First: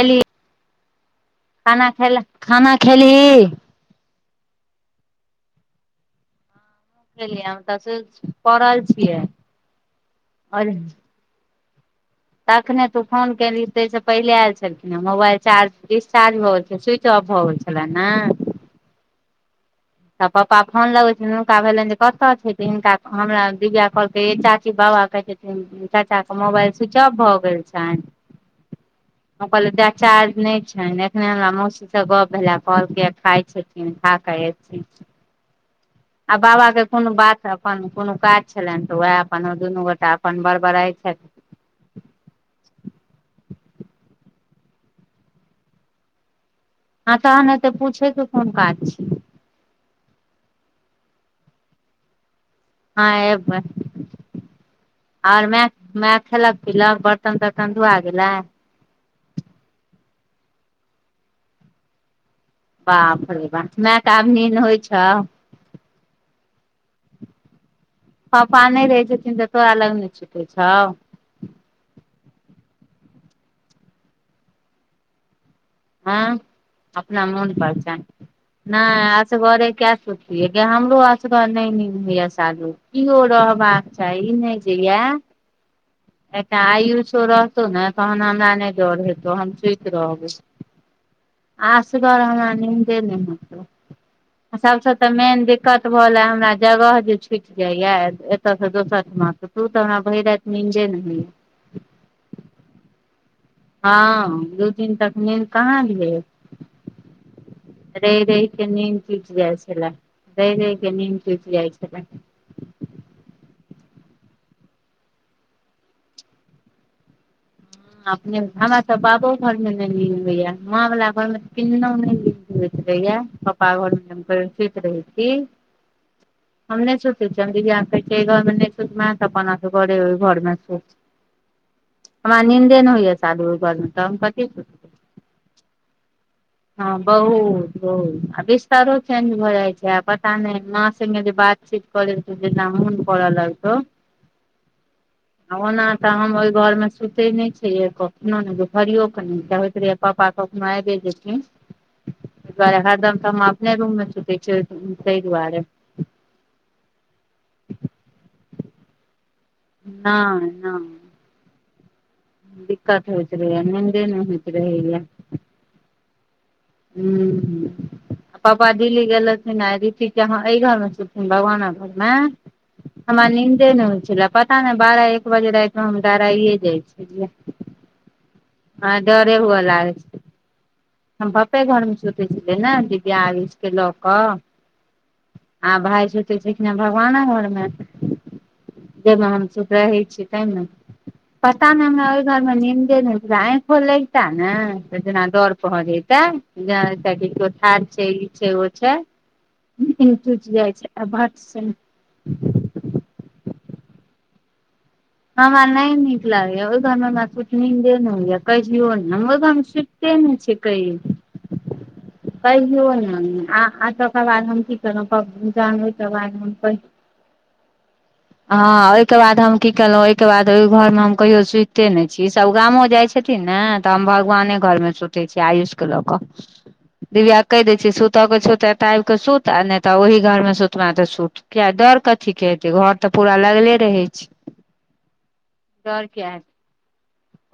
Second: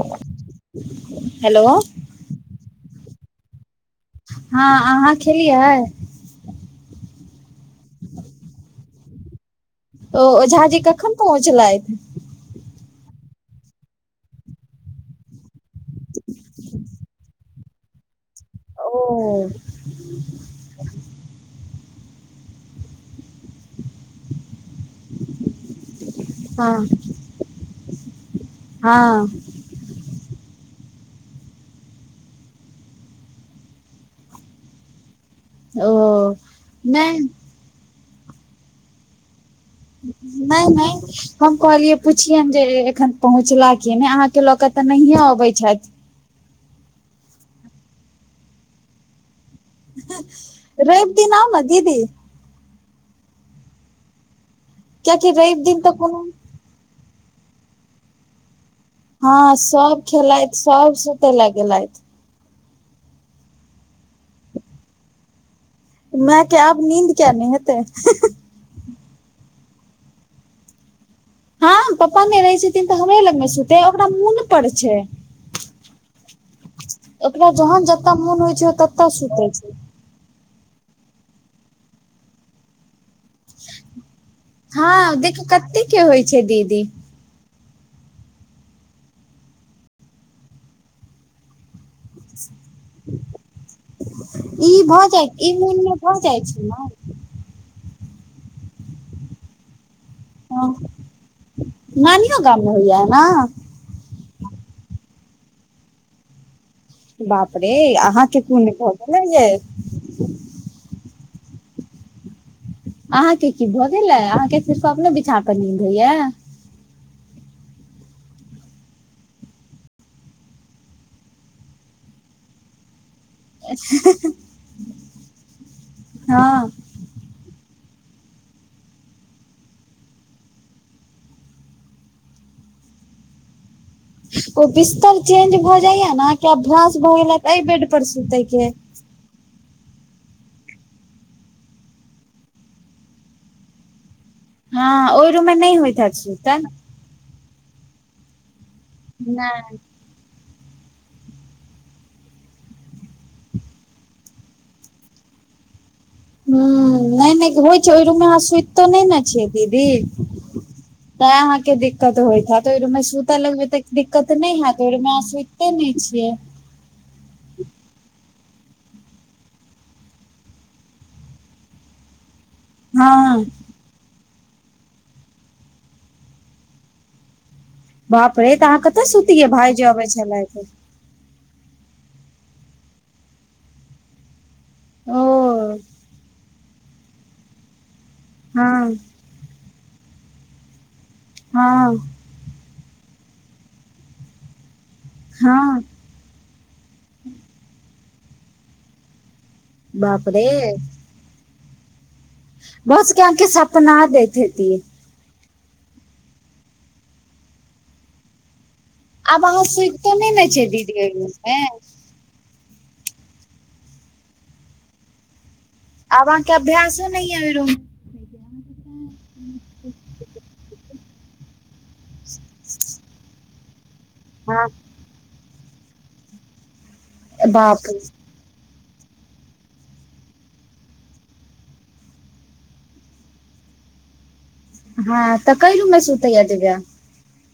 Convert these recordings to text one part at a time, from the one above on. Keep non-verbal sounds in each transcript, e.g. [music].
अल hello खाना खेलह हँ अहाँ खेलिय लियै हम तऽ से पढ़ल छिय ओ ओ झाजी कखन पहुँचलथि तखने तू फोन के ते से पहिले आल छलिन हे मोबाइल चार्ज डिस्चार्ज भ गे स्विच ऑफ भ गेल छल न ओ तऽ पपा फोन लगैत छै हुनका भेलनि जे कतय छै तऽ हिनका हमरा दिवआ कहलकै ह चाची बाबा कहैत छै चाचा के हँ मोबाइल स्वच ऑफ भ गेल छनि हँ ओ कहल चारज नहि छनि एखने हमरा मौसीसँ गप भेले पल के खााय छथिन ठीक ओ आ बाबा के कोनो नहि बात अपन कोनो काज छलनि तऽ वए अपन दुनू गोटा अपन नहि बड़बड़इत नहि छथ हम कहलियै पूछियनि जे एखन पहुँचला क नहि अहाँ के लऽ के तऽ नहिये अबै छथि हँ तहन एते पूछेके कोन काज छिय रैव दिन आओ ने दीद हँ एबै कियाकि आर रवि दिन तऽ मैय कोनो खेलक पीलक ब त तन तकन्दू आग गेल [unintelligible] हँ सब खेलथि सब सुते ल गेलेलथ बापरे बा मएऽ के आभ निन होइ छौ माय के आब नींद किया नहि हेत पापा अर नऽ रहै छथिन तऽ तोरा लग नहि सुते छौ हँ पप्पा मे रहे छथिन तऽ हमरे लग मे सुते ओकरा मन पर छ हँ अपना ओकरा मोन प जहन जतऽ मोन होइ छै ओ ततऽ नहि आस सुते छै घरे क स हमरो असगर नै नींद होइया सालू कियो रहबाक चाही ई नै हँ देखू काते एकटा आयुसो रहतौ ने तहन हमरा नहि डर हेतौ हम सुति रहब आसगर हमरा निंदे नऽ ओहेत रहत ई सबसे भऽ तऽ जाइ मेन ई मोन दिक्कत मे भऽ भऽले जाइ हमरा छै ने जगह जे छ उथ के जाया एतय से दोसर ठिना तू तऽ हमरा भैर रात हँ निंदे न होइय नानियो गाम मेंहोइय है न हँ दू तीन तक नीन्द कहाँ ल बाप रे रहि अहाँके रहि कोन के भऽ निंद गेलै तुट ये जाइ छै दैरैके निंड टुत आइ छल अहाँ के की भऽ गेलै अहाँके सिर्फ अपनो बिछा पर नीद होइय अपने हमरा त बाबो घरमे नहि नीक होइया वला घरमे त किन्न नहि न होैत रहैय पप्पा घर में ते हम सुत रहै छी हँ हमने स घरमे त अपन घ घरम हमरा नींन्देन होइए सााद उ घर म ओ बिस्तर चेंज भऽ जाइया ने कि हँ अभ्यास भऽ गेला त एहि बहुत बेड पर बहुत आ सुते के ह बिस्तारो चेंज भऽ जाइ छै पता नहि न से जे बातचीत कर जे मन प लगत हं ओना तऽ हम ओहि सुतल घर मे सुते नहि छिय न नहि भरियो के नहि होइत रह पापा कखनो आबे ज दुआर हरदम तऽ हम अपने रूम मे सुते छिय तहि दुआर ह नहि नहि होइ छै ओहि रूम मे अहाँ सुति तो नहि ने छियै दीद नहि नहि तै अहाँके दिक्कत होइत हैत तो रूममे दिक्कत होइत सुता रहैया लगबे त नीन्दे दिक्कत होइत नहि रहैया हयै केने छिय हूँ पापा दिल्ली गेल रहथिन आ री केाँ एहि घर मे सुथिन भगवाना घरम हमरा हँ नीन्दे नहि होइ छलै पता नहि बारह एक बजे रातिमे हम गराइए जाइ छलिय बाप रे तऽ अहाँ कतऽ सुतियै भााय जे लागै अबै छै छलथ हम पापे घर मे सुते छलै ने दिद्यि के लऽ क ओ आ भाय छते छथिखिन भगवाने घरमें हं रहै छि हम ते ना पता हँ नै हमर घर मे नींन्देरा आँखो लगता ने जेना दौड हँ तो ार छै ई छै ओ छ बाप टुटि रे जाइ छै आ बात सह बहुतके अंके सपना देत हेत हरा नहि नीक लागै ओ घरमे कूटनी दे न होै कै य कहै छ न म ग हम सुटते न छै कहीय हं कहयो नै आ तकर बाद हम की करब जान आबके अभ्यस ह नहि अरू हँ ओहिके बाद हम की केलहुँं ओहिके बाद ओहि घरमे हम कहियो सुते नहि छी सभ गामो जाइत छ छथिन ने तऽ हम भगवाने हँ घरमे सुतै छीयै आयुष के लऽ क दिव्या कहि दै बाप छ रे सुत क छ टाइप के सूत आ नहि तऽ ओहि घर मे सुतना ते सूत किया डर कथी के हेते घ तऽ पूरा लगले रहै छ हँ तऽ कैलूमे सूतैया दिब्य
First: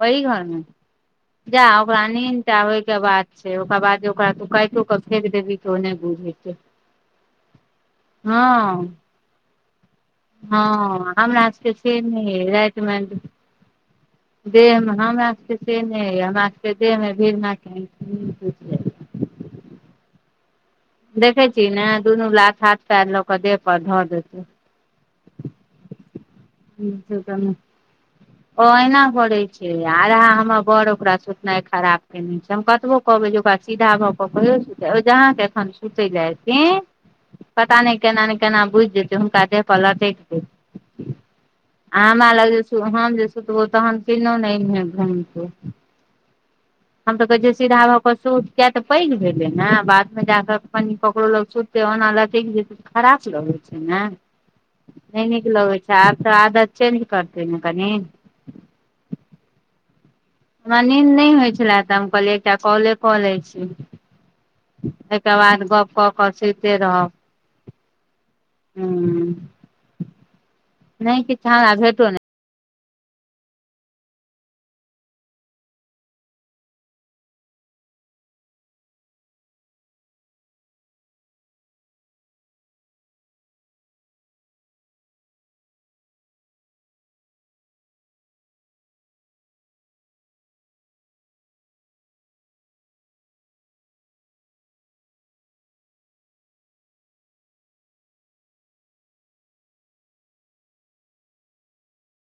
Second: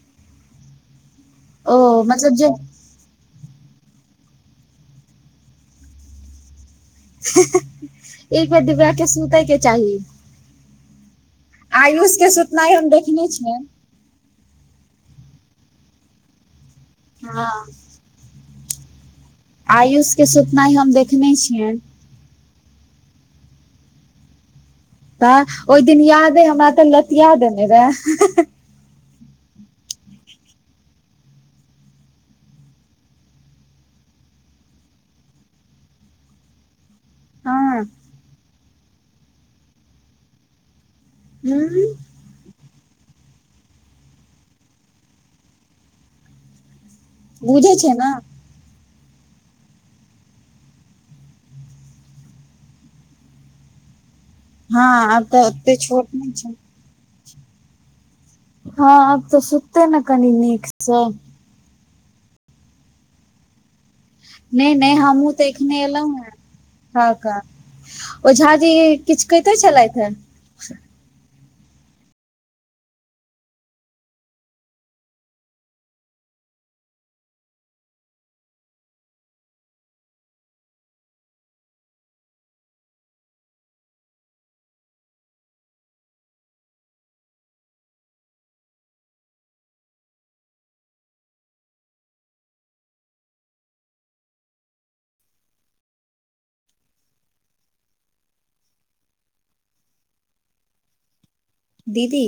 वहि घरमे जा ओ ओकरा मतलब नींड जे त आब के बात छै ओकरा बाद जे ओकरा तू कातो के फेेक देबी ओ नहि बुझे छ एक बेर दिब्या के सुतै के चाह हँ हमराके से के नहि सुतनाइ राटम हम देखने छियनि देह मे हमरा सबके से नहि हमरा सबके देह मे भीड हाँ, आयुष के सुतना ही हम दे देखै छी ने दुनू लाख हाथ पार ल के दे पर धऽ देत तऽ ओहि दिन याद है हमरा तऽ लतिया देने रह ओ एहिना करे छै आरहा हमर बड़ ओकरा सुोतनाइ खराब केने छै हम कतब कहबै जे ओकरा सीधा भऽ कऽ कहियौ सु जहाँके एखन सुते जाय पता हँ नहि केना ने केना बुझि जेतै हुनका देह पर लटकदे हूँ हमरा लग जे हम जे सुतबो तहन किल घुम हम तऽ कह बुझै सीधा छै भा ने का सु किया तऽ पैघ भेलै ने बाद मे जाकऽ कनि ककरो लग सुते ओना लटकि जेत खराब लगैत छै ने हँ आब नहि तऽ नीक ओते लगैत छै छोट आब नहि तऽ छै आद चेंज करतन कन हँ अ तऽ सूते न कनी नी हमरा नींद नहि होइ छले तऽ हम कहलियै एकटा कॉले काल लै छ नहि नहि हमहुँ देखने कऽ एलहु कऽ हैं सुइते रहब ह ओझा जे किछु हूँ कतो चलैथ ह नहि कि च ने भेटू नह दीद